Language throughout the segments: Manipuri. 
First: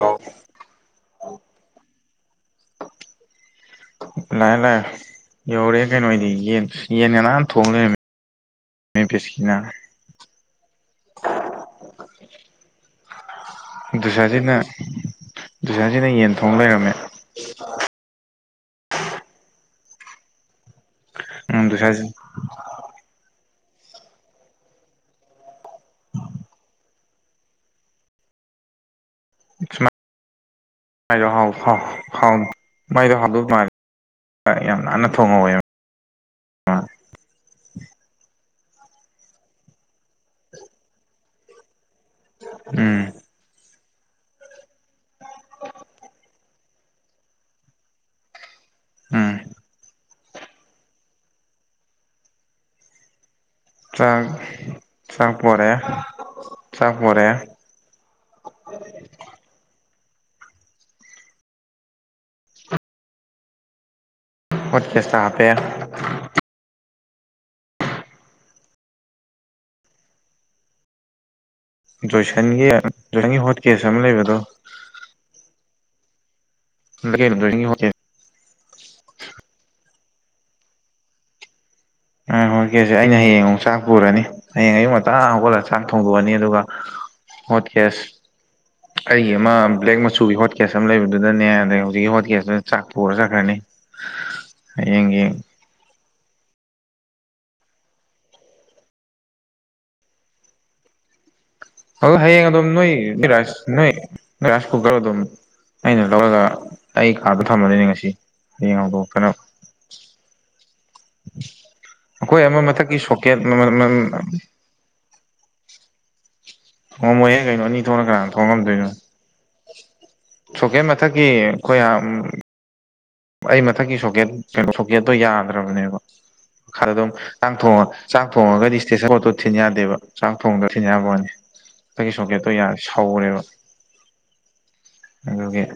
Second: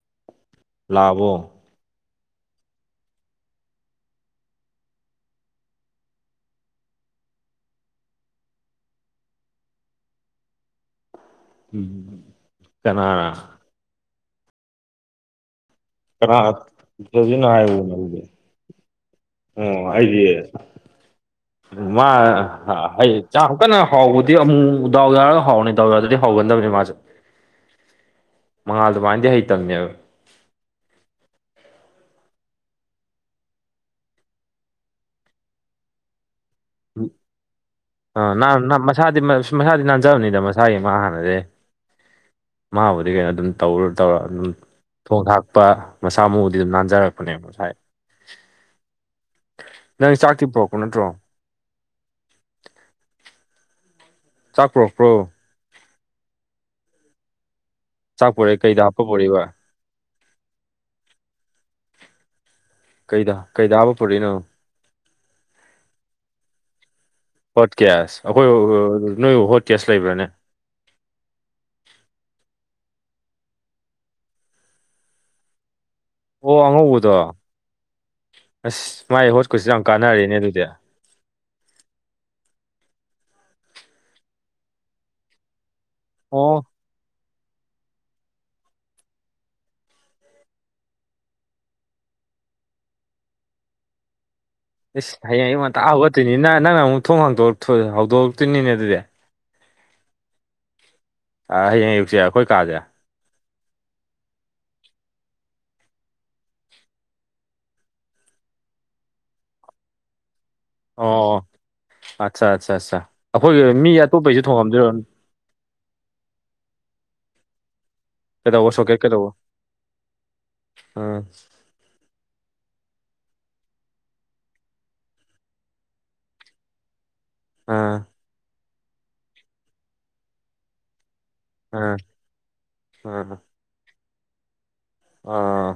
ꯂꯥꯛꯑꯦ ꯂꯥꯛꯑꯕꯣ ꯂꯥꯛꯑꯦ-ꯂꯥꯛꯑꯦ ꯌꯧꯔꯛ ꯑꯥ ꯀꯩꯅꯣ ꯑꯩꯗꯤ ꯌꯦꯟ- ꯌꯦꯟꯒ ꯅꯥꯟ ꯊꯣꯡ ꯂꯩꯔꯝꯃꯦ꯫ ꯃꯤ ꯐꯤꯁꯀꯤꯅ ꯀꯅꯥꯅꯥ ꯗꯨꯁꯖꯤꯠꯅ ꯀꯅꯥ ꯗꯨꯁꯖꯤꯠꯅꯣ ꯍꯥꯏꯕ ꯑꯗꯨꯗꯤ ꯑꯣ ꯑꯩꯗꯤ ꯎꯝ ꯗꯨꯁꯥꯁꯤ ꯃꯥ-ꯍꯩ-ꯆꯥꯎ ꯀꯟꯅ ꯍꯥꯎꯕꯨꯗꯤ ꯑꯃꯨꯛ-ꯃꯨꯛ ꯗꯥꯎ ꯌꯥꯎꯔꯒ ꯍꯥꯎꯕꯅꯤ ꯗꯥꯎ ꯌꯥꯗ꯭ꯔꯗꯤ ꯍꯧꯒꯟꯗꯕꯅꯤ ꯃꯥꯖꯨ꯫ ꯃꯉꯥꯜꯗꯨꯃꯥꯏꯟꯗꯤ ꯍꯩꯇꯝꯅꯦꯕ꯫ ꯍ-ꯍꯥꯎ ꯃꯥꯏꯗꯣ ꯍꯥꯎꯗꯧ ꯃꯥꯥꯜꯂꯤ꯫ ꯌꯥꯝ ꯅꯥꯟꯅ ꯊꯣꯡꯉꯧꯋꯦꯕ꯫ ꯎꯝ ꯑ ꯅꯥꯟ-ꯅ -ꯃꯁꯥꯗꯤ-ꯃꯁꯥꯗꯤ ꯅꯥꯟꯖꯕꯅꯤꯗ ꯃꯁꯥꯒꯤ ꯃꯥ ꯍꯥꯟꯅꯗꯩ꯫ ꯎꯝ ꯃꯥꯕꯨꯗꯤ ꯑꯗꯨꯝ ꯇꯧꯔ ꯇꯧꯔ ꯑꯗꯨꯝ ꯊꯣꯡ-ꯊꯥꯛꯄ ꯃꯁꯥ ꯃꯎꯗꯤ ꯑꯗꯨꯝ ꯅꯥꯟꯖꯔꯛꯄꯅꯦꯕ ꯃꯁꯥꯏ꯫ ꯎꯝ ꯅꯪ ꯆꯥꯛꯇꯤ ꯄꯣꯔꯛꯄ ꯅꯠꯇ꯭ꯔꯣ꯫ ꯆꯥꯛ ꯆꯥꯛ ꯄꯨꯔꯛꯄ꯭ꯔꯣ ꯆꯥꯛꯄꯣꯔꯛꯑꯦ ꯆꯥꯛꯄꯣꯔꯛꯑꯦ꯫ ꯆꯥꯛꯄꯣꯔꯛ ꯑꯩ ꯀꯩꯗ ꯍꯥꯞꯄ ꯄꯣꯔꯛꯏꯕ ꯀꯩꯗ ꯀꯩꯗꯕ ꯍꯥꯞꯄ ꯄꯨꯔꯛꯏꯅꯣꯕꯥ ꯍꯣꯠ ꯀꯦꯁꯇ ꯍꯥꯞꯄꯦ ꯍꯣꯠ ꯀꯦꯁ ꯑꯩꯈꯣꯏ ꯑꯣ-ꯑꯣ ꯅꯣꯏꯕꯨ ꯍꯣꯠ ꯀꯦꯁ ꯂꯩꯕ꯭ꯔꯥꯅꯦ ꯖꯣꯏꯁꯟꯒꯤ ꯖꯣꯏꯁꯟꯒꯤ ꯍꯣꯠ ꯀꯦꯁ ꯑꯃ ꯂꯩꯕꯗꯣ ꯑꯣ ꯑꯉꯧꯕꯗꯣ [unintelligible] ꯌꯥꯎꯗꯦ ꯑꯁ ꯃꯥꯏ ꯍꯣꯠꯀꯨꯁꯁꯨ ꯌꯥꯝ ꯀꯥꯟꯅꯔꯦꯅꯦ ꯑꯗꯨꯗꯤ ꯀꯦꯁꯦ ꯑꯩꯅ ꯍꯌꯦꯡ ꯑꯃꯨꯛ ꯆꯥꯛ ꯄꯨꯔꯅꯤ ꯍꯌꯦꯡ ꯑꯌꯨꯛ ꯉꯟꯇꯥ ꯍꯧꯒꯠꯂ ꯆꯥꯛ ꯊꯣꯡꯗꯣꯛꯑꯅꯤ ꯑꯗꯨꯒ ꯑꯣ ꯍꯣꯠꯀꯦꯁ ꯑꯩꯒꯤ ꯑꯃ ꯕ꯭ꯂꯦꯛ ꯃꯆꯨꯒꯤ ꯍꯣꯠ ꯀꯦꯁ ꯑꯃ ꯂꯩꯕꯗꯨꯗꯅꯦ ꯑꯗꯩ ꯍꯨꯖꯤꯛꯀꯤ ꯍꯣꯠ ꯀꯦꯁꯇꯨꯗ ꯆꯥꯛ ꯄꯨꯔ ꯆꯠꯈ꯭ꯔꯅꯤ꯫ [inaudible] ꯏꯁꯁ ꯍꯌꯦꯡꯒꯤ ꯍꯌꯦꯡ ꯑꯌꯨꯛ ꯉꯟꯇꯥꯥꯛ ꯍꯧꯒꯠꯇꯣꯏꯅꯤꯅ ꯅꯪꯅ ꯑꯃꯨꯛ ꯊꯣꯡꯍꯥꯡꯇꯣ-ꯊꯣ- ꯍꯧꯗꯣꯔꯛꯇꯣꯏꯅꯤꯅꯦ ꯑꯗꯨꯗꯤ꯫ ꯑ ꯍꯌꯦꯡ ꯑꯗꯨ ꯑꯌꯨꯛꯁꯦ ꯑꯩꯈꯣꯏ ꯍꯌꯦꯡ ꯑꯗꯨꯝ ꯀꯥꯁꯦ ꯅꯣꯏ ꯅꯁ ꯅꯣꯏ ꯔꯥꯏꯁ ꯀꯨꯀꯔ ꯑꯗꯨꯝ ꯑꯅ ꯇꯒꯒ ꯑꯩ ꯀꯥꯔꯗ ꯊꯝꯃꯅꯤꯅꯦ ꯉꯁꯤ ꯍꯌꯦꯡ ꯍꯧꯗꯣꯛꯇꯅꯕ ꯑꯣ ꯑꯩꯈꯣꯏ ꯑꯠꯆꯥ ꯑꯃ ꯑꯠꯆꯥ ꯑꯠꯆꯥ ꯃꯊꯛꯀꯤ ꯁꯣꯀꯦꯠ ꯑꯩꯈꯣꯏꯒꯤ ꯃꯤ ꯑꯇꯣꯞꯄꯩꯁꯨ ꯊꯣꯡꯉꯝꯗꯣꯏꯔ ꯑꯣ ꯃꯣꯏ ꯌꯦ ꯀꯩꯅꯅꯣꯅꯤ ꯊ ꯊꯣꯛꯅ ꯀꯅꯥꯅ ꯊꯣꯛꯣꯡ ꯀꯩꯗꯧꯕ ꯉꯝꯗꯣꯏꯅꯣ ꯁꯣꯀꯦꯠ ꯀꯩꯗꯧꯕ ꯁꯣꯀꯦꯠ ꯎꯝ ꯃꯊꯛꯀꯤ ꯑꯩꯈꯣꯏ ꯑꯩ ꯃꯊꯛꯀꯤ ꯁꯣꯀꯦꯠ ꯀꯩꯅꯣ ꯁꯣꯀꯦꯠꯇꯣ ꯌꯥꯗ꯭ꯔꯕꯅꯦꯕ ꯃꯈꯥꯗ ꯑꯗꯨꯝ ꯆꯥꯛ ꯊꯣꯡꯉ ꯎꯝ ꯆꯥꯛ ꯊꯣꯡꯉꯒꯗꯤ ꯏꯁꯇꯦꯁꯟ ꯄꯣꯠꯇꯣ ꯊꯤꯟ ꯌꯥꯗꯦꯕ ꯆꯥꯛ ꯊꯣꯡꯗꯣ ꯊꯤꯟ ꯌꯥꯕꯅꯤ ꯎꯝ ꯑꯩꯒꯤ ꯁꯣꯀꯦꯠꯇꯣ ꯌꯥ ꯎꯝ ꯁꯥꯎꯔꯦꯕ ꯑꯗꯨꯦ ꯑꯥ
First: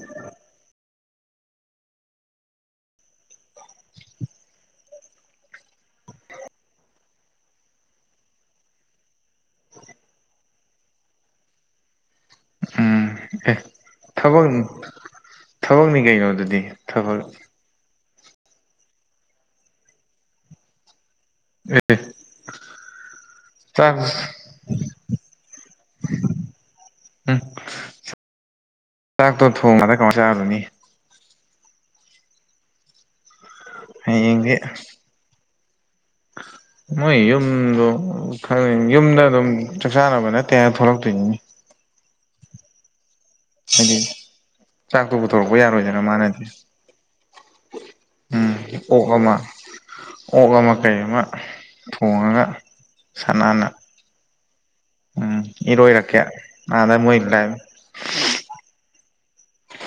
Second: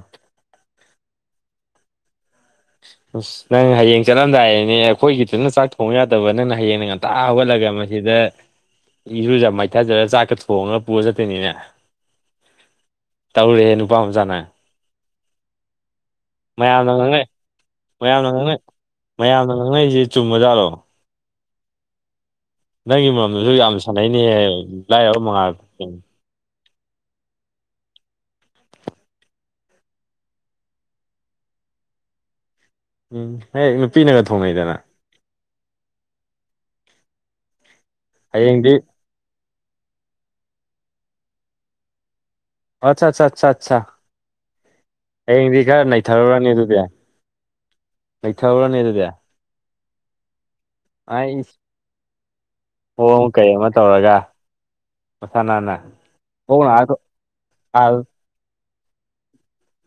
[inaudible] ꯑꯁ ꯅꯪ ꯍꯌꯦꯡ ꯆꯠꯂꯝꯗꯥꯏꯅꯦ ꯑꯩꯈꯣꯏꯒꯤꯗꯨꯅ ꯆꯥꯛ ꯊꯣꯡꯕ ꯌꯥꯗꯕ ꯅꯪꯅ ꯍꯌꯦꯡꯗ ꯉꯟꯇꯥ ꯍꯧꯒꯠꯂꯒ ꯃꯁꯤꯗ ꯁꯤꯗ ꯏꯔꯨꯖ ꯃꯥꯏꯊꯖꯔꯒ ꯆꯥꯛꯀ ꯊꯣꯡꯉꯒ ꯄꯨꯔ ꯆꯠꯇꯣꯏꯅꯤꯅꯦ ꯎꯝ ꯑꯦ ꯇꯥꯎꯔꯦ ꯅꯨꯨꯄꯥ ꯑꯃꯖꯦ ꯊꯕꯛ ꯊꯕꯛꯅꯤ ꯀꯩꯅꯣ ꯑꯗꯨꯗꯤ ꯉꯥꯡꯅꯩ ꯊꯕꯛ ꯃꯌꯥꯝꯅ ꯉꯥꯡꯅ ꯃꯌꯥꯝꯅ ꯉꯥꯡꯅꯔꯤꯁꯦ ꯆꯨꯝꯕꯖꯥꯔꯣ ꯎꯝ ꯅꯪꯒꯤ ꯃꯔꯝꯗꯁꯨ ꯌꯥꯝ ꯁꯥꯟꯅꯩꯅꯦꯍ ꯂꯥꯏꯔꯕ ꯃꯉꯥꯜ ꯎꯝ ꯛꯇꯣ ꯊꯣꯡꯉꯗ ꯀ ꯆꯥꯔꯗꯨꯅꯤ ꯎꯝ ꯍ ꯅꯨꯄꯤꯅꯒ ꯍꯌꯦꯡꯗꯤ ꯊꯣꯡꯅꯩꯗꯅ ꯃꯣꯏ ꯌꯨꯝꯗꯣ ꯈ ꯍꯌꯦꯡꯗꯤ ꯌꯨꯝꯗ ꯑꯗꯨꯝ ꯆꯥꯛ ꯆꯥꯅꯕ ꯅꯠꯇꯦꯅ ꯊꯣꯛꯂꯛꯇꯣꯏꯅꯤ ꯑꯠ ꯑꯠ ꯑꯠ ꯑꯠ ꯍꯥꯏꯗꯤ ꯆꯥꯛꯇꯣ ꯄꯨꯊꯣꯔꯛꯄ ꯍꯌꯦꯡꯗꯤ ꯈꯔ ꯌꯥꯔꯣꯏꯗꯅ ꯃꯥꯅꯗꯤ ꯅꯩꯊꯔꯨꯔꯅꯤ ꯑꯗꯨꯗꯤ ꯎꯝ ꯂꯩꯊꯔꯅꯦ ꯑꯣꯛ ꯑꯗꯨꯗꯤ ꯑꯃ ꯑꯣꯛ ꯑꯃ ꯀꯩ ꯑꯃ ꯊꯣꯡꯉꯒ ꯑꯣ ꯑꯃ ꯀꯩ ꯁꯅꯥꯅ ꯑꯃ ꯇꯧꯔꯒ ꯎꯝ ꯀꯁꯅꯥꯅꯥ ꯏꯔꯣꯏꯔꯛꯀꯦ ꯀꯅ ꯑꯥꯗ ꯃꯣꯏ ꯂꯥꯏ ꯑꯜ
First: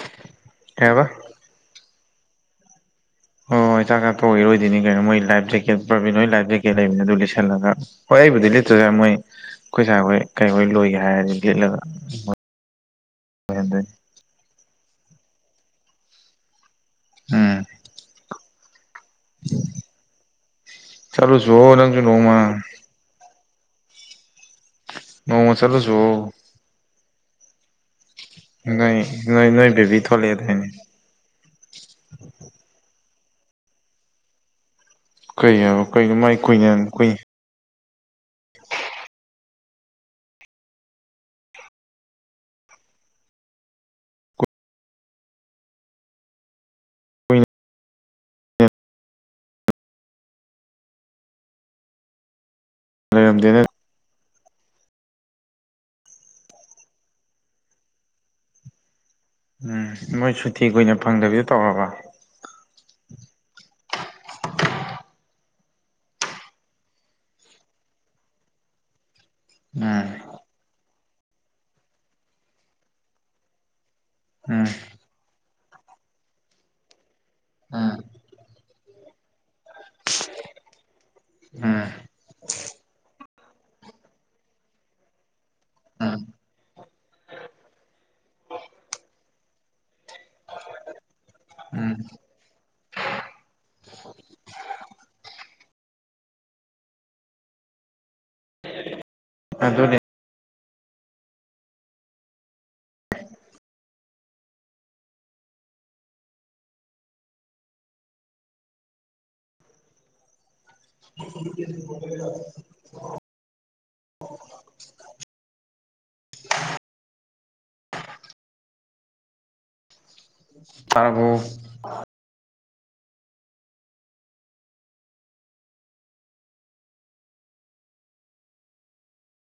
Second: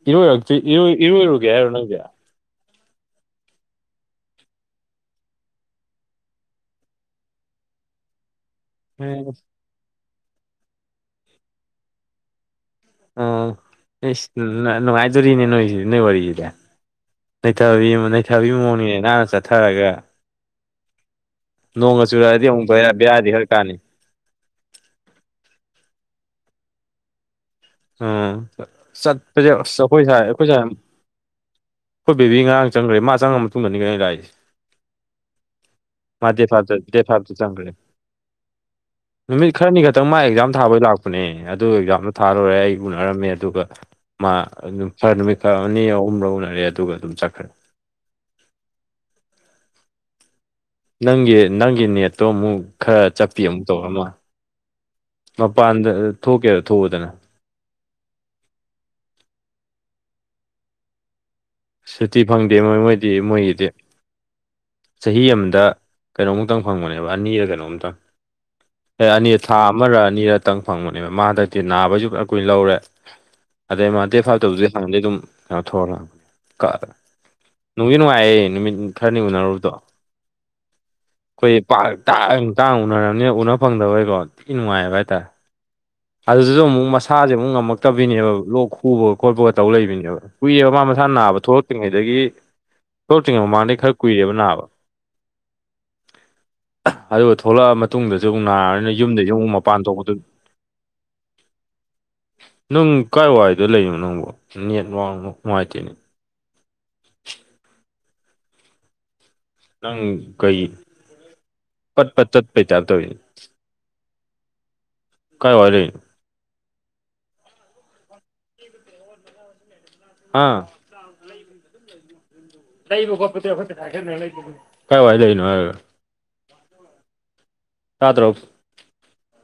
ꯏꯔꯣꯏꯔꯛꯇ ꯏꯔ ꯀꯩ ꯍꯥꯏꯕ ꯏꯔꯣꯏ ꯏꯔꯒꯦ ꯍꯥꯏꯔꯣ ꯅꯪꯦ ꯍꯣꯏ ꯍꯣꯏ ꯆꯥꯛ ꯆꯥꯊꯣꯛ ꯑꯣꯏꯔꯣꯏꯅꯤ ꯀꯩꯅꯣ ꯃꯣꯏ ꯂꯥꯏꯐ ꯖꯦꯀꯦꯠ ꯄ꯭ꯔꯥꯕꯤꯟ ꯍꯣꯏ ꯂꯥꯏꯐ ꯖꯦꯀꯦꯠ ꯂꯩꯕꯅꯤ ꯑꯗꯨ ꯂꯤꯁꯜꯂꯒ ꯍꯣꯏ ꯑꯩꯕꯨꯗꯤ ꯑꯗꯨꯗ ꯃꯣꯏ ꯑꯩꯈꯣꯏ ꯁꯥꯥꯈꯣꯏ ꯀꯔꯤꯈꯣꯏ ꯂꯣꯏꯒꯦ ꯍꯥꯏꯔꯗꯤ ꯌꯦꯠꯂꯒ ꯑꯣ ꯅꯅꯨꯡꯉꯥꯏꯖꯔꯤꯅꯦ ꯅꯣꯏ ꯋꯥꯔꯤ ꯋꯥꯔꯤꯁꯤꯗ ꯎꯝ ꯂꯩꯊꯕꯤ ꯂꯩꯊꯕꯒꯤ ꯃꯑꯣꯡꯅꯤꯅꯦ ꯅꯍꯥꯛꯅ ꯆꯠꯊꯔꯒ ꯆꯠꯂꯨꯆꯣ ꯅꯪꯁꯨ ꯅꯣꯡꯃ ꯆꯨꯔꯛꯑꯗꯤ ꯑꯃꯨꯛꯛꯇ ꯍꯔ ꯕꯔꯗꯤ ꯍꯥꯏꯔ ꯀꯥꯟꯅꯤ ꯃꯃ ꯆꯠꯂꯁꯨ ꯎꯝ ꯅꯣꯏ ꯅꯣꯏ ꯆꯠꯄꯁꯦ ꯅꯣꯏ ꯑꯁ ꯕꯦꯕꯤ ꯑꯩꯈꯣꯏ ꯁꯥꯏ ꯑꯩꯈꯣꯏ ꯁꯥꯏ ꯊꯣꯛꯂꯛꯑꯦꯗꯥꯏꯅꯦ ꯍꯣꯏ ꯕꯦꯕꯤ ꯉꯔꯥꯡ ꯆꯪꯈ꯭ꯔꯦ ꯃꯥ ꯆꯪꯉ ꯃꯇꯨꯡꯗꯅꯤ ꯀ ꯂꯥꯛꯏꯁꯦ ꯀꯩ ꯀꯩꯅꯣ ꯃꯥꯏ ꯃꯥꯗꯤꯦ ꯐꯥꯔꯖ ꯀꯨꯏꯅ ꯗꯦ ꯀꯨꯏ ꯐꯔꯖ ꯆꯥꯡꯒꯂ ꯅꯨꯃꯤꯠ ꯈꯔꯅꯤ ꯈꯛꯇꯪ ꯃꯥ ꯑꯦꯛꯖꯥꯝ ꯊꯥꯕꯩ ꯂꯥꯛꯄꯅꯦ ꯑꯗꯨ ꯑꯦꯛꯖꯥꯝꯗꯣ ꯊꯥꯔ ꯇꯔꯦ ꯑꯩ ꯎꯅꯔꯝꯃꯦ ꯑꯗꯨꯒ ꯃꯥ ꯑꯗꯨꯝ ꯈꯔ ꯅꯨꯃꯤꯠ ꯈꯔ ꯑꯅꯤ ꯑꯍꯨꯝꯂ ꯎꯅꯔꯦ ꯑꯗꯨꯒ ꯑꯗꯨꯝ ꯆꯠꯈ꯭ꯔꯦ ꯅꯪꯒꯤ ꯅꯪꯒꯤ ꯅꯦꯠꯇꯣ ꯑꯃꯨꯛ ꯈꯔ ꯆꯥꯛꯄꯤ ꯂꯩꯔꯝꯗꯦꯅꯦ ꯑꯃꯨꯛ ꯇꯧꯔꯝꯃ ꯃꯄꯥꯟꯗ ꯊꯣꯛꯀꯦ ꯊꯣꯛꯎꯗꯅ ꯎꯝ ꯃꯣꯏ ꯁꯨꯊꯤ ꯑꯣꯏꯅ ꯐꯪꯗꯕꯤ ꯁꯨꯇꯤ ꯐꯪꯗꯦ ꯃꯣꯏ ꯃꯣꯏꯗꯤ ꯃꯣꯏꯒꯤꯗꯤ ꯆꯍꯤ ꯑꯃꯗ ꯀꯩꯅꯣꯝꯛꯇꯪ ꯐꯪꯕꯅꯦꯕ ꯑꯅꯤꯔ ꯀꯩꯅꯣꯝꯇꯪ ꯑꯦ ꯑꯅꯤ ꯊꯥ ꯑꯃꯔ ꯎꯝ ꯑꯅꯤꯔꯇꯪ ꯐꯪꯕꯅꯦꯕ ꯃꯥ ꯍꯟꯗꯛꯇꯤ ꯅꯥꯕꯩꯁꯨ ꯈ ꯑꯩ ꯀꯨꯏꯅ ꯂꯧꯔꯦ ꯑꯗꯩ ꯃꯥ ꯗꯦ ꯐꯥꯏꯕ ꯇꯧꯗꯨꯗꯤ ꯎꯝ ꯍꯪꯅꯗꯤ ꯑꯗꯨꯝ ꯀꯩꯅꯣ ꯊꯑ ꯂꯅꯤ ꯀꯥ ꯅꯨꯡꯗꯤ ꯅꯨꯡꯉꯥꯏꯌꯦ ꯅꯨꯃꯤꯠ ꯈꯔꯅꯤ ꯎꯅꯔꯨꯕꯗꯣ ꯑꯩꯈꯣꯏ ꯄꯥꯛ ꯎꯝ ꯇꯥꯡ ꯇꯥꯡ ꯎꯅꯔꯕꯅꯤꯅ ꯎꯅ ꯐꯪꯗꯕꯩꯀꯣ ꯊꯤ ꯅꯨꯡꯉꯥꯏꯑꯕ ꯍꯥꯏꯇꯥꯔꯦ ꯎꯝ ꯑꯗꯨꯗꯁꯨ ꯑꯃꯨꯛ ꯃꯁꯥꯁꯦ ꯑꯃꯨꯛ ꯉꯝꯃꯛꯇꯕꯤꯅꯦꯕ ꯂꯣꯛ ꯈꯨꯕꯒ ꯈꯣꯠꯄꯒ ꯇꯧ ꯂꯩꯕꯅꯦꯕ ꯀꯨꯏꯑꯕ ꯃꯁꯥ ꯃꯁꯥ ꯅꯥꯕ ꯎꯝ ꯊꯣꯛꯂꯛꯇ꯭ꯔꯤꯉꯩꯗꯒꯤ ꯊꯣꯛꯂꯛꯇ꯭ꯔꯤꯉꯩ ꯃꯃꯥꯡꯗꯩꯩ ꯈꯔ ꯀꯨꯏꯔꯦꯕ ꯅꯥꯕ ꯑꯗꯨꯒ ꯊꯣꯛꯂꯛꯑ ꯃꯇꯨꯡꯗꯁꯨ ꯑꯃꯨꯛ ꯅꯥꯔꯅꯤꯅ ꯌꯨꯝꯗ ꯑꯝꯨꯛ ꯃꯄꯥꯟ ꯑꯗꯨꯅꯦ ꯊꯣꯛꯄꯗꯨ [unintelligible] ꯅꯪ ꯀꯥꯏ ꯋꯥꯏꯗ ꯂꯩꯅꯣ ꯅꯪꯕꯨ ꯅꯦꯠ ꯋꯥꯡꯅ ꯅꯨꯡꯉꯥꯏꯇꯦꯅꯦ [inaudible] ꯅꯪ ꯀꯩ ꯄꯠ ꯄꯠ ꯇꯠꯄꯩ ꯆꯥ ꯇꯧꯔꯤ ꯀꯥꯏ ꯋꯥꯏ ꯂꯩꯔꯤꯅꯣ ꯍꯥ ꯇꯔꯕꯣ ꯀꯥꯏꯗ ꯍꯥꯏ ꯆꯥꯗ꯭ꯔꯣ